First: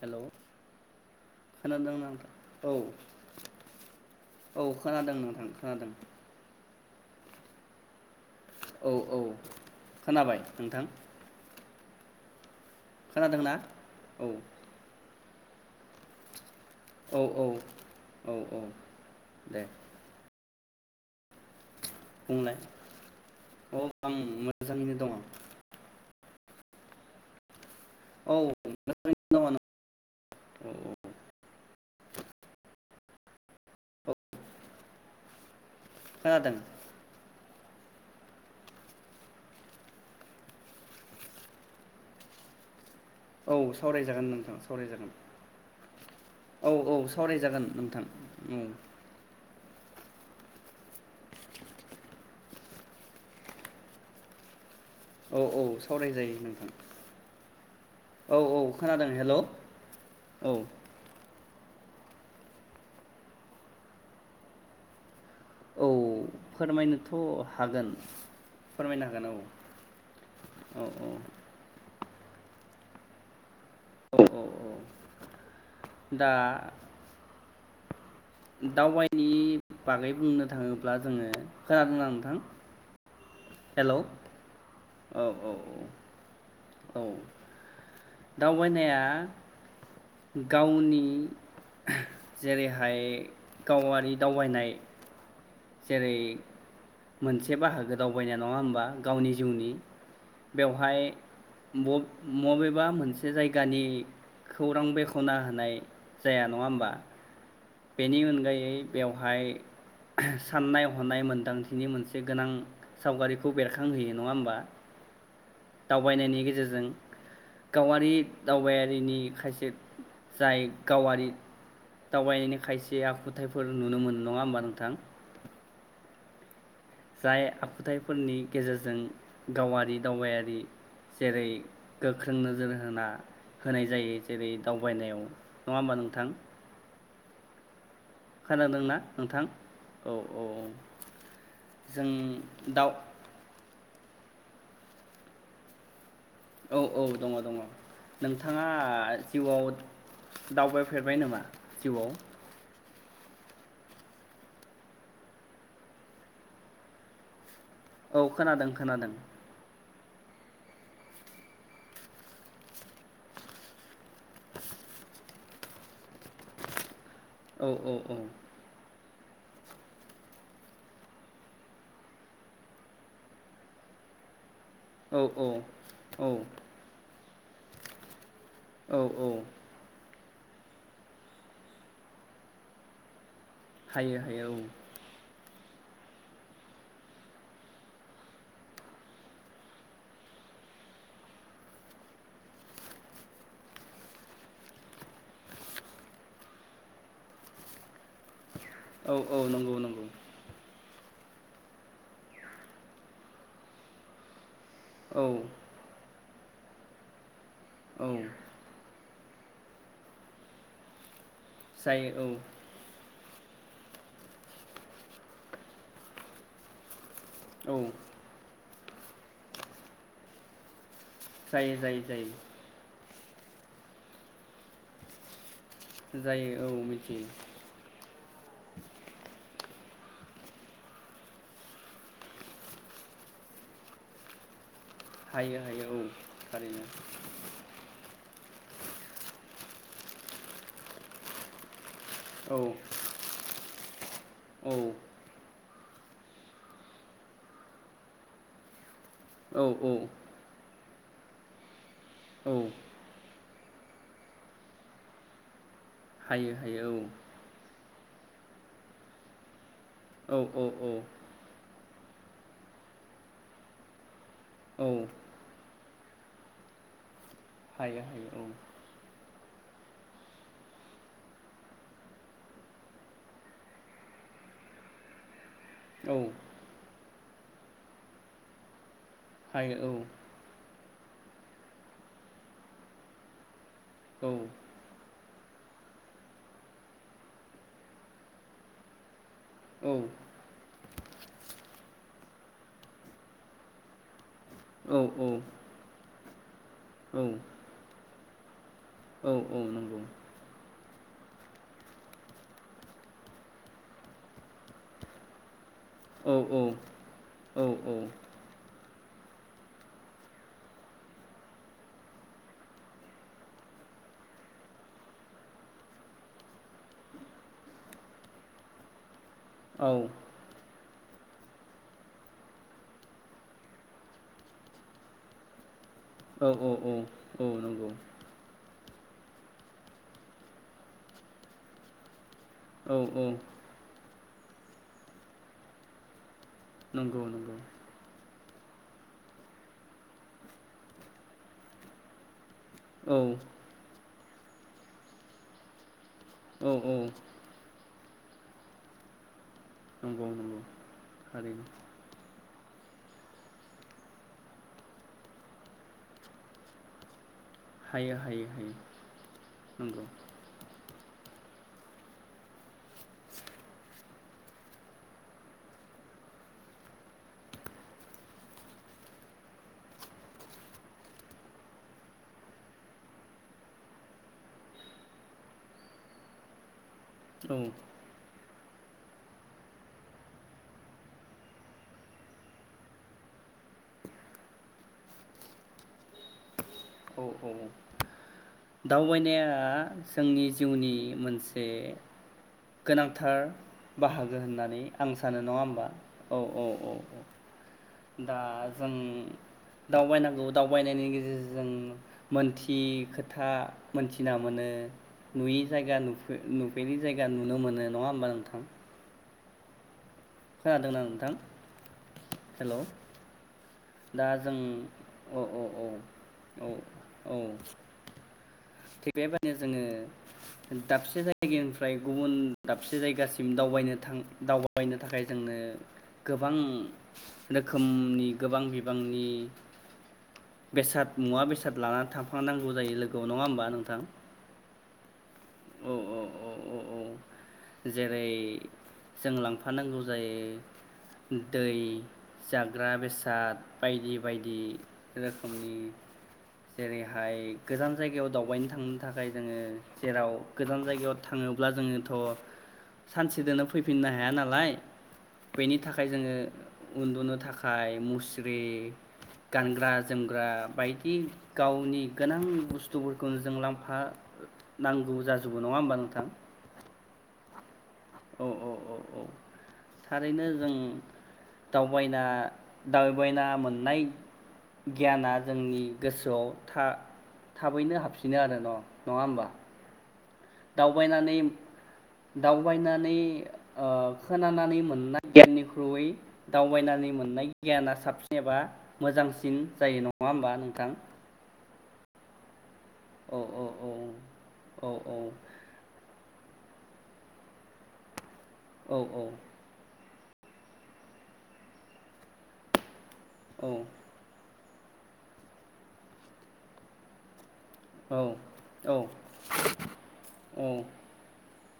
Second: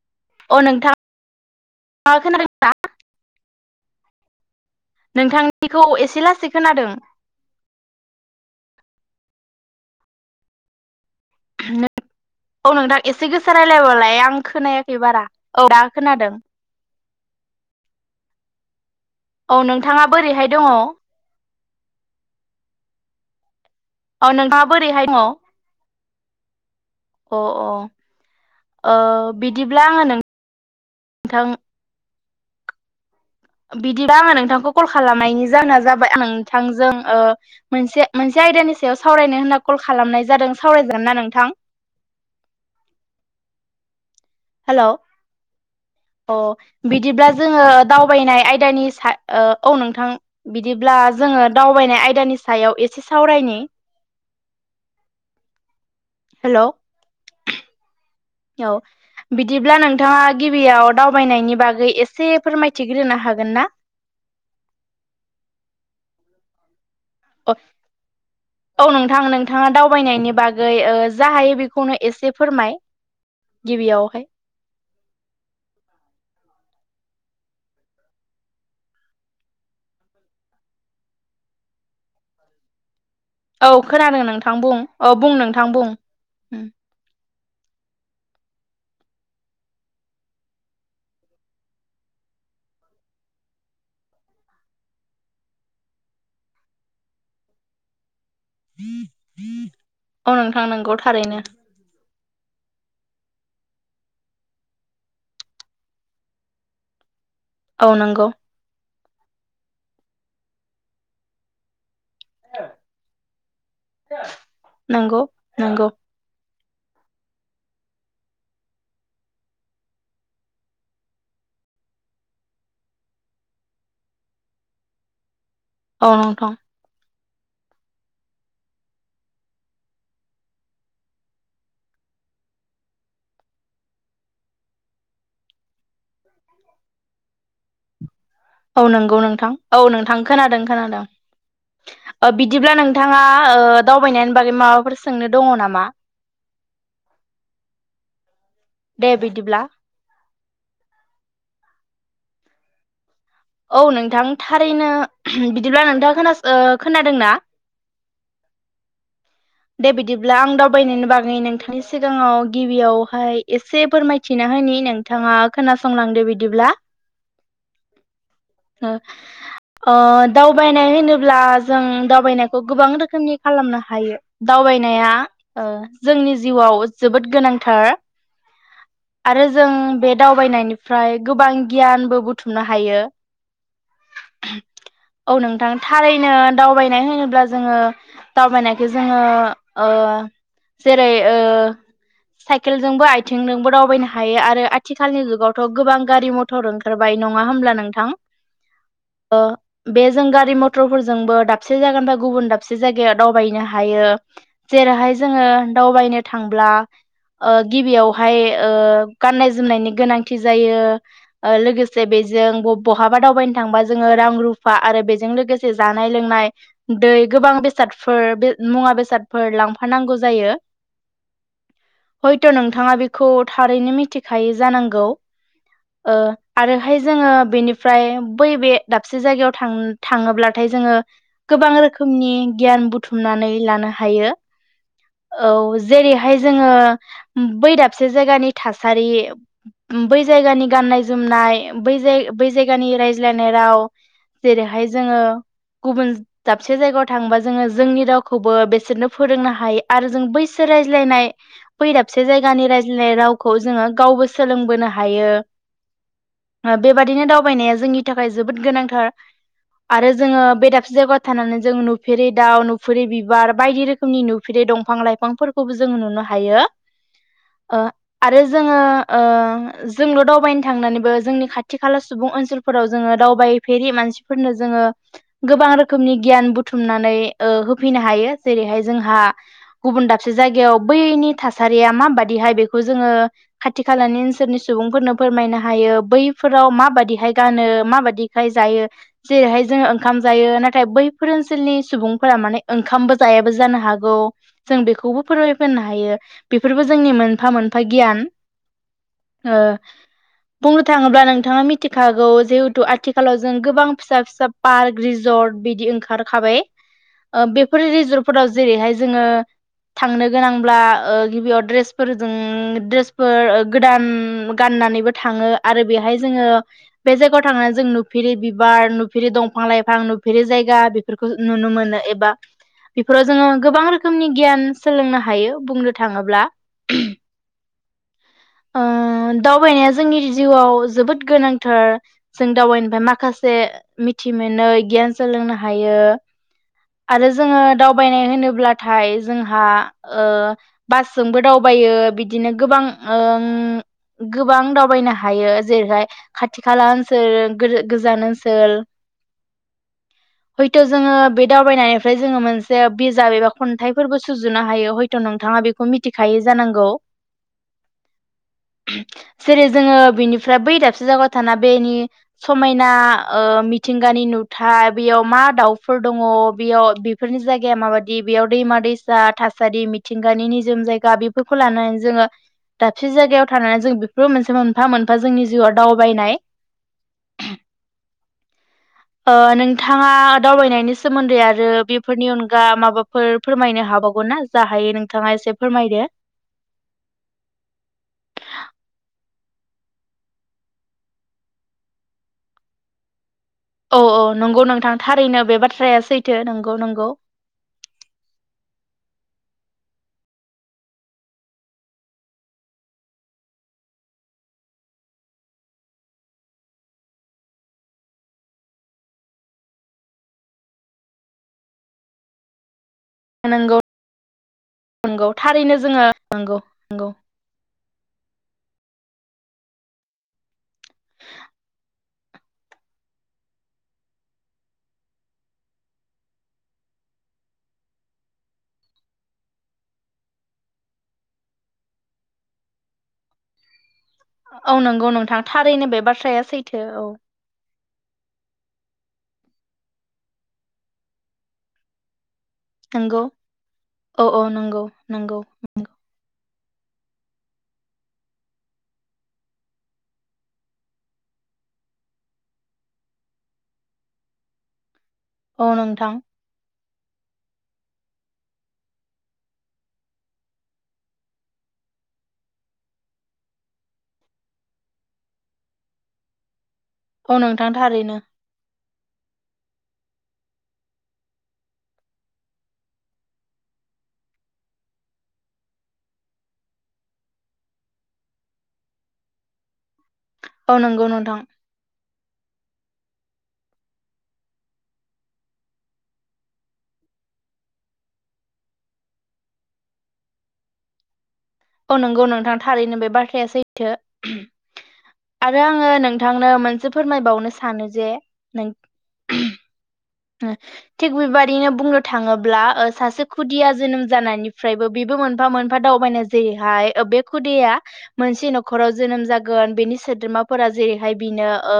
Hello अ नोंथाङ खोनादों नोंथांआ नोंथां खोनादों औ ना औ खोनादों नोंथां खोनादों नोंथांनिखौ एसे लासै खोनादों औ औ खोनाबाय नोंथां [unintelligible] औ नोंथां एसे खोनादोंना गोसाो रायजलायबालाय औ आं खोनायाखै बारा औ दा खोनादों औ औ औ औ औ नोंथाङा बोरैहाय दङ बुंनाय औ नोंथाङा बोरैहाय दङ? अ अ। औ अ मोजाङैनो दङ बिदिब्ला आङो नों औ थां औ बिदिबा आङो नोंथांखौ कल खालामनायनि जाहोना जाबाय आं खोनादों नोंथांजों ओ मोनसे मोनसे आयदानि सायाव सावरायनो होनना कल खालामनाय जादों सावरायजागोन ना नोंथां? औ सावराय जा हेल अ औ औ बिदिब्ला सावरायजागोन जोङो नोंथां दावबायनाय औ आयदानि सायाव अ। औ नोंथां बिदिब्ला जोङो दावबायनाय आयदानि सायाव एसे सावरायनि। औ औ सावरायजायो हेलौ नोंथां। औ बिदिब्ला नोंथाङा औ गिबियाव दावबायनायनि बाग एसे फोरमायथिग्रोनो हागोन ना? औ फोरमायनो हागोन औ नोंथां नोंथाङा दावबायनायनि बागै औ औ ओ जा हायो बेखौनो एसे फोरमाय‌ औ औ औ दा दावबायनि बागै बुंनो थाङोब्ला जोङो खोनादोंना नोंथां? औ हेलौ खोनादों नोंथां बुं औ बुं नोंथां बुं। औ। दावबायनाया गावनि जेरैहाय गावारि दावबायनाय जेरै मोनसे बाहागो‌ दाव बायनाय नङा होमबा गावनि जिउनि औ नोंथां नंगौ बेवहाय थारैनो बब मबेबा मोनसे जायगानि खौरां बेखना होनाय जाया नङा होमबा। औ बेनि नंगौ उनगायै बेवहाय साननाय हनाय मोन्दांथिनि मोनसे गोनां सावगारिखौ बेरखांहोयो नङा होमबा नंगौ नंगौ दावबायनायनि गेजेर जो जों गावारि दावबायारिनि खायसे जाय गावारि दावबाय हैनो खायसे आखुथायफोर नुनो मोनो नङा होमबा नोंथां? अ नोंथां। जाय आखुथाइफोरनि गेजेरजों गावारि दावबायारि जेरै गोख्रों नोजोर होना होनाय जायो जेरै दावबायनायाव नङा होमबा नोंथां? औ नोंगौ नोंथां औ नोंथां औ खोनादों खोनादों जों औ बिदिब्ला दाउ नोंथाङा ओ दावबायनायनि बागै माबाफोर सोंनो दङ नामा? औ औ दङ दङ नोंथाङा दे बिदिब्ला जिउआव दावबायफेरबाय नामा? जिउआव। औ नोंथां थारैनो बिदिब्ला नोंथाङा खोनासो खोनादोंना? औ खोनादों खोनादों। दे बिदिब्ला आं दावबायनायनि बागै नोंथांनि सिगाङाव गिबियावहाय एसे फोरमायथिना होनि नोंथाङा खोनासंलांदो बिदिब्ला। औ औ औ। ओ अ दावबायनाय होनोब्ला जों दावबायनायखौ गोबां रोखोमनि खालामनो हायो। दावबायनाया औ ओ औ जोंनि जिउआव जोबोद गोनांथार। औ औ आरो जों बे दावबायनायनिफ्राय गोबां गियानबो बुथुमनो हायो। हायो हायो औ। औ नोंथां थारैनो दावबायनाय होनोब्ला जोङो दावबायनायखौ जो जोङो ओ जेरै ओ साइकेलजोंबो आइथिंनोंबो दावबायनो हायो आरो आथिखालनि जुगावथ' गोबां गारि मथर ओंखारबाय नङा होमब्ला नोंथां। औ औ ओ नंगौ बे नंगौ जों गारि मथ ट्रफोरजोंबो दाबसे जागानिफाय गुबुन दाबसे जायगायाव दावबायहैनो हा हायो। जेराहाय औ जोङो दावबायनो थांब्ला ओ औ गिबियावहाय ओ। गाननाय जोमनायनि गोनांथि जायो। लोगोसे जायो बेजों बब' बहाबा दावबायनो थांबा जोङो रां रुफा आरो बेजों लोगोसे जानाय लोंनाय दै गोबां औ बेसादफोर बे मुंवा बेसादफोर लांफानांगौ जायो। जायो जायो जायो। खौ थारैनो मिथिखायो जानांगौ। ओ जायो औ आरोहाय मिथियो जोङो बेनिफ्राय। बै बे दाबसे जायगायाव थां थाङोब्लाथाय जोङो गोबां रोखोमनि गियान बुथुम नानै लानो हायो। हायो औ हायो जेरैहाय जोङो थारैनो बै दाबसे जायगानि थासारि बै जायगानि गाननाय जोमनाय बै जाय बै औ जायगानि रायज्लायनाय राव औ जेरैहाय जोङो‌ गुबुन दाबसे जायगायाव थांबा जोङो जोंनि रावखौबो बेसोरनो फोरोंनो औ हायो औ आरो जों बैसो राय लायनाय बै दाबसे औ जायगानि रायज्लाय राव खौ जोङो गावबो सोलोंबोनो हायो। हायो हायो बेबादिनो दावबायनाया जोंनि। नि थाखाय जोबोद गोनांथार। आरो औ जोङो औ बे औ दाबसे जायगायाव थानानै जों नु। [unintelligible] दाउ नुफुरै बिबार बायदि रोखोमनि नु। फिरै औ दंफां लाइफांफोरखौबो। जोङो नुनो हायो। हायो आरो हायो जोङो। जोंल' दावबायनो थांनानैबो जोंनि खाथि खाला सुबुं ओनसोलफोराव जोङो दावबायफेरि मानसिफोरनो जोङो। गोबां रोखोमनि औ गियान बुथुमनानै। होफैनो हायो जेरैहाय। जोंहा हायो गुबुन दाबसे जायगायाव। बैनि थासारिया माबादिहाय बेखौ जोङो। खाथि खालानि औ ओनसोलनि सुबुंफोरनो। फोरमायनो हायो बैफोराव माबादिहाय गानो माबादिहाय जायो जेरैहाय जोङो औ ओंखाम जायो नाथाय बैफोरो टिनि सुबुं फोरा माने ओंखामबो जायाबो जानो हागौ जों औ बेखौबो फोरमायफोननो हायो बेफोरबो जोंनि औ मोनफा मोनफा गियान औ ओ औ नंगौ बुंनो थाङोब्ला नोंथाङा मिथिखागौ जिहुटु आथिखालाव जों गोबां फिसा फिसा पार्क रिजर्ट बिदि औ ओंखारखाबाय औ ओ औ बेफोर रिजरफोराव जेरैहाय जोङो थांनो गोनांब्ला ओ गिबियाव ड्रेसफोरजों ड्रेसफोर ओ गोदान गाननानैबो थाङो आरो बेहाय जोङो बे जायगायाव थांनानै जों नुफेरि बिबार फिरि दंफां लाइफां नुफेरि जायगा बि फोरखो नुनो मोनो एबा बेफोराव जोङो गोबां रोखोमनि गियान सोलोंनो हायो बुंनो थाङोब्ला औ औ औ औ नंगौ ओ दावबायनाया जोंनि जिउआव जोबोद गोनांथार जों औ दावाइनिफाय औ माखासे मि थि मोनै गियान सोलोंनो हायो नंगौ आरो नंगौ जोङो दावबायनाय होनोब्ला ब्लाथाय जोंहा ओ बासजोंबो दावबायो बि दिनो गोबां औ ओं गोबां दावबायनो हायो जेरैहाय खाथि औ खाला औ ओनसोर गोरो गोजान ओनसोल नंगौ नंगौ हयथ' जोङो बे थारैनो दावबायनायफ्राय जोङो मोनस जे बिजाब एबा खन्थाइफोरखौ सुजुनो हायो हयट' नोंथाङा बेखौ मिथिखायो जानांगौ हायो हायो हायो जेरै जोङो नंगौ बिनिफ्राय बै दाबसे जायग थाना बेनि समायना ओ मिथिंगानि नुथाय बेयाव मा दाउ फोर दङ बेयाव बेफोरनि जायगाया माबायदि बेयाव दैमा दैसा थासारि मिथिंगानि निजोम जायगा बेफोरखौ लानानै जोङो दाबसे जायगायाव थानानै जों बेफोरो मोनसे मोनफा मोनफा जोंनि जिउआव दावबायनाय औ ओ नोंथाङा दावबायनायनि सोमोन्दै आरो बेफोरनि अनगा माबाफोर फोरमायनो हाबावगौ ना जा हायो नोंथाङा एसे फोरमायदो औ औ औ दावबायनाया जोंनि जिउनि मोनसे गोनांथार औ औ बाहागो नंगौ होननानै नोंथां आं सानो थारैनो बे नङा होमबा बाथ्राया सैथो औ औ नंगौ औ नंगौ औ दा जों दावबायनांगौ दावबायनायनि गेजेरजों जों मोनथियै खोथा मोनथिना मोनो नुयि जायगा नुफे-नुफेरै जायगा नुनो मोनो नङा होमबा नोंथां खोनादोंना नोंथां हेलौ नंगौ दा जों नंगौ औ औ थारैनो औ जोङो नंगौ नंगौ औ औ बेबायदिनो जोङो दाबसे जायगानिफ्राय गुबुन दाबसे जायगासिम दावबायनो थां दावबायनो थाखाय जोंनो गोबां रोखोमनि गोबां बिबांनि बेसाद मुवा बेसाद लानानै थांफांनांगौ जायो लोगोआव नङा होमबा नोंथां औ नंगौ नोंथां थारैनो औ बे औ बाथ्राया औ सैथो औ जेरै जों लांफानांगौ जायो दै जाग्रा नंगौ बेसाद बायदि औ औ बायदि नंगौ नंगौ रोखोमनि जेरैहाय गोजान जायगायाव दावबायनो थांनो थाखाय जोङो जेराव गोजान जायगायाव थाङोब्ला जोङोथ' सानसेजोंनो फैफिननो हाया नालाय औ बेनि थाखाय नोंथां जोङो उन्दुनो थाखाय मुस्रि गानग्रा जोमग्रा बायदि गावनि गोनां बुस्थुफोरखौनो जों लांफानांगौ जाज जोबो नङा होमबा नोंथां औ नोंथां थारैनो औ औ औ औ थारैनो जों दावबायना दावबायना मोननाय गियाना जोंनि गोसोआव था-थाबैनो हाबफिनो आरो न' नङा होमबा औ नंगौ दावबायनानै नोंथां दाव बायनानै खोनानानै मोननाय गियाननिख्रुयै दावबायनानै मोननाय गियाना साबसिन एबा मोजांसिन जायो नङा होमबा नोंथां औ नंगौ नोंथां थारैनो बे औ बाथ्राया औ औ सैथो औ आरो आङो नोंथांनो मोन से फोरमायबावनो सानो जे नों औ औ। ओ थिग बेबादिनो बुंनो थाङोब्ला ओ सासे खुदिया जोनोम जानायनि फ्रायबो बेबो मोनफा मोनफा दावबायनाय जेरैहाय बे खुदिया औ मोनसे औ न'खराव जोनोम जागोन बेनि सोद्रोमाफोरा जेरैहाय बिनो ओ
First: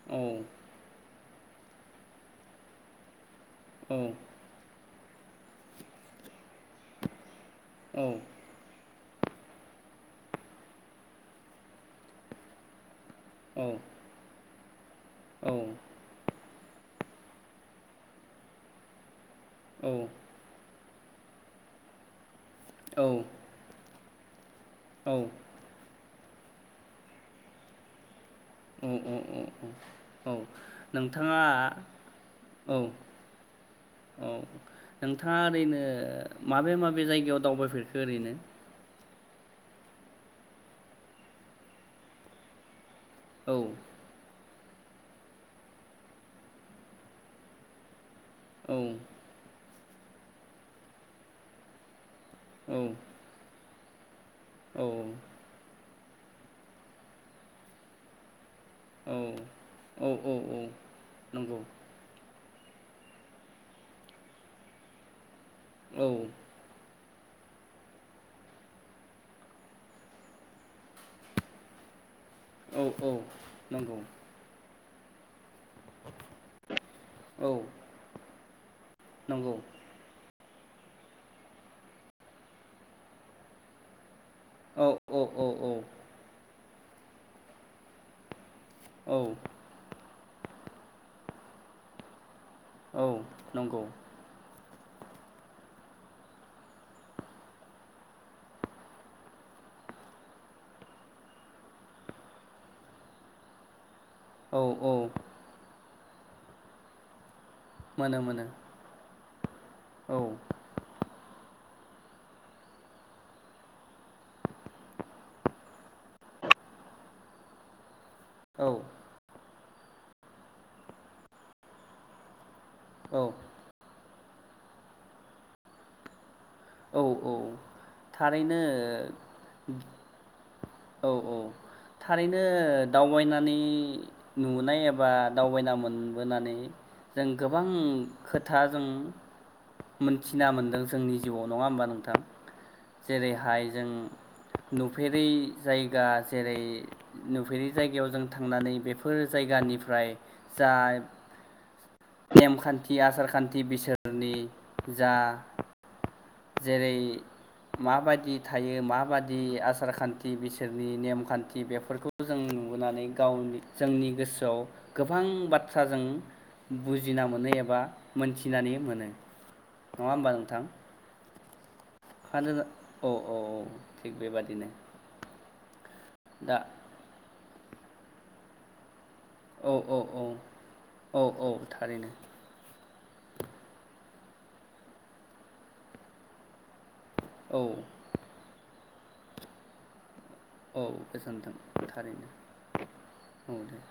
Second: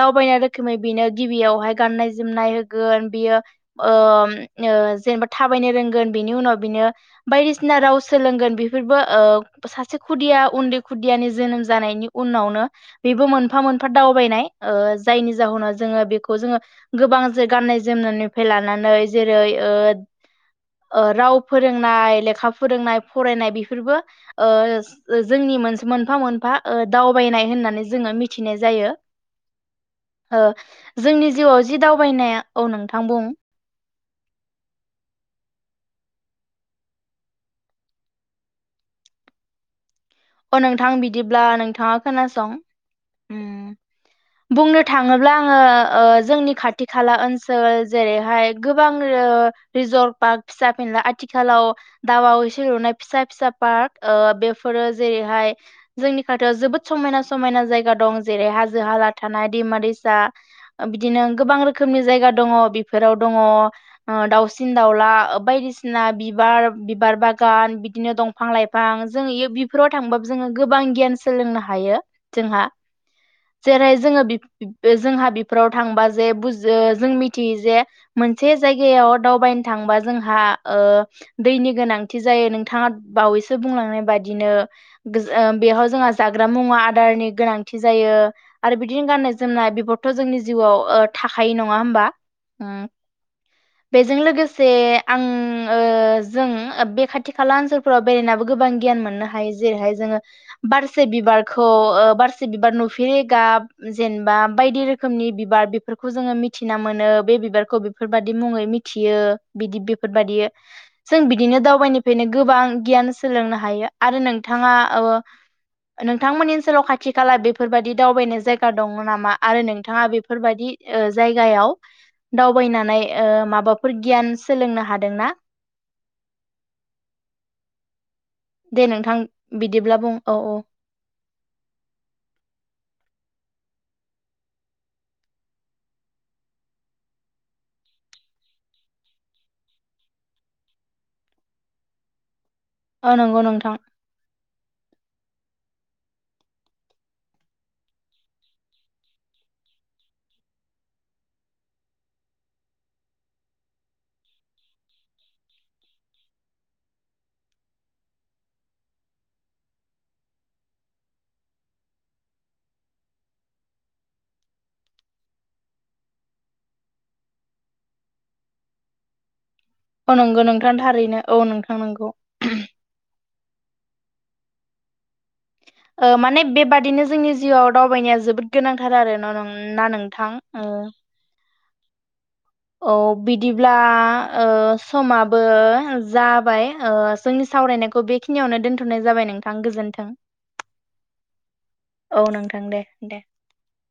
दावबायनाय रोखोमै बिनो गिबियावहाय गाननाय जोमनाय गोन बेयो ओम ओ जेनेबा थाबायनो रोंगोन बिनि उनाव बिनो बायदिसिना राव सोलोंगोन बेफोरबो ओ सासे खुदिया उन्दै खुदियानि जोनोम जानायनि उनावनो बेबो मोनफा मोनफा दावबायनाय। ओज जायनि जाहोनाव जोङो बेखौ जोङो गोबां गाननाय जोमनायनिफ्राय लानानै जेरै ओद औ ओ राव फोरोंनाय लेखा फोरोंनाय फरायनाय बेफोरबो ओ जोंनि मोन मोनफा मोन बा दावबायनाय होननानै जोङो मिथि ओ ओ ओ औ औ नोंथाङा फरायनाया औ नोंथां बुं औ नोंथाङा ओरैनो माबे माबे जायगायाव दावबायफेरखो ओरैनो? अ' नोंथां बिदिब्ला नोंथाङा खोनासं। औ उम बुंनो थाङोब्ला आङो ओ जोंनि खाथि खाला ओनसोल जेरै हाय औ गोबां रो रिजर्ट पार्क फिसा फिनला आथिखालाव दाउवाव एसे लुनाय फिसा फिसा पाक ओ औ बेफोरो, जेरैहाय जोंनि खाथियाव जोबोद समायना समायना जायगा दं जेरै हाजो जोहाला थानाय दैमा औ दैसा औ औ बिदिनो गोबां नंगौ रोखोमनि जायगा दङ, बिफोराव दङ दाउसिन दाउला बायदिसिना औ बिबार बिबार बाग गान बिदिनो दंफां लाइफां जोंनि बि बेफोराव थांबाबो जोङो गोबां गियान सोलोंनो हायो, जोंहा औ औ जेरै नंगौ जोङो बि बे जोंहा बिब फोराव थांबा जे बुजो जो औ मिथियो जे मोन जायगायाव नंगौ दावबायनो थांबा जोंहा, ओ दैनि गोनांथि जायो नोंथाङा बावैसो बुंलांनाय बायदिनो, औ औ गो औ ओ औ बेहाव जोंहा जाग्रा मुंवा अर्दारनि गोनांथि जायो आरो बिदि औ गाननाय जोमनाय बिब थ' जोंनि जिउआव ओ थाखायो नङा होमबा? ओ औ नंगौ बेजों लोगोस जे आं ओ जों बे खाथि खाला ओनसोलफोराव बेरायनाबो गोबां गियान मोननो हायो जेरैहाय जोङो बारसे बिबारखौ बारसे बिबार नुफेरे गाब जेनबा औ बायदि औ रोखोमनि बिबार फोरखौ जोङो मिथिना मोनो बे बिबार खौ मोनो बेफोरबाददि मोनो मुङै मिथियो बिदि औ बेफोरबादि जों बि दिनो दावबानिफ्रायनो गोबां गियान सोलोंनो हायो आरो नों थाङा ओव नोंथांमोननि ओनसोलाव खाथि खाला बेफोरबायादि दावबायनाय औ जायगा दङ नामा आरो नोंथाङा बेफोरबादि ओ जायगायाव दावबायनानै औ ओ माबाफोर गियान सोलोंनो हादोंना औ औ थारैनो दे नोंथां बिदिब्ला बुं औ औ औ औ थारैनो दावबायनानै नुनाय एबा दावबायना मोनबोनानै जों गोबां खोथा जों मोनथिना मोनदों जोंनि जिउआव नङा होमबा नोंथां औ नंगौ जेरैहाय नोंथां जों नुफेरै जायगा जेरै नुफेरि जायगायाव जों थांनानै बेफोर जायगानिफ्राय जा नेमखान्थि आसार खान्थि बिसोरनि जा जेरै माबायदि थायो माबादि आसार खान्थि बिसोरनि नेमखान्थि बेफोरखौ जों नुबोनानै गावनि जोंनि गोसोआव गोबां बाथ्रा जों बुजिना मोनो एबा मोनथिनानै मोनो नङा औ होमबा नंगौ नोंथां थारैनो औ नोंथां नंगौ [unintelligible] औ थिग बेबादिनो ओ माने दा बेबादिनो जोंनि जिआव दावबायनाया जोबोद गोनांथार आरो [unintelligible] औ ना औ औ नोंथां ओ औ औ थारैनो औ बिदिब्ला ओ समाबो जाबाय ओ जोंनि औ सावरायनायखौ बेखिनियावनो दोनथ नाय जाबाय नोंथां गोजोन्थों औ गोजोन्थों औ नोंथां दे थारैनो दे औ दे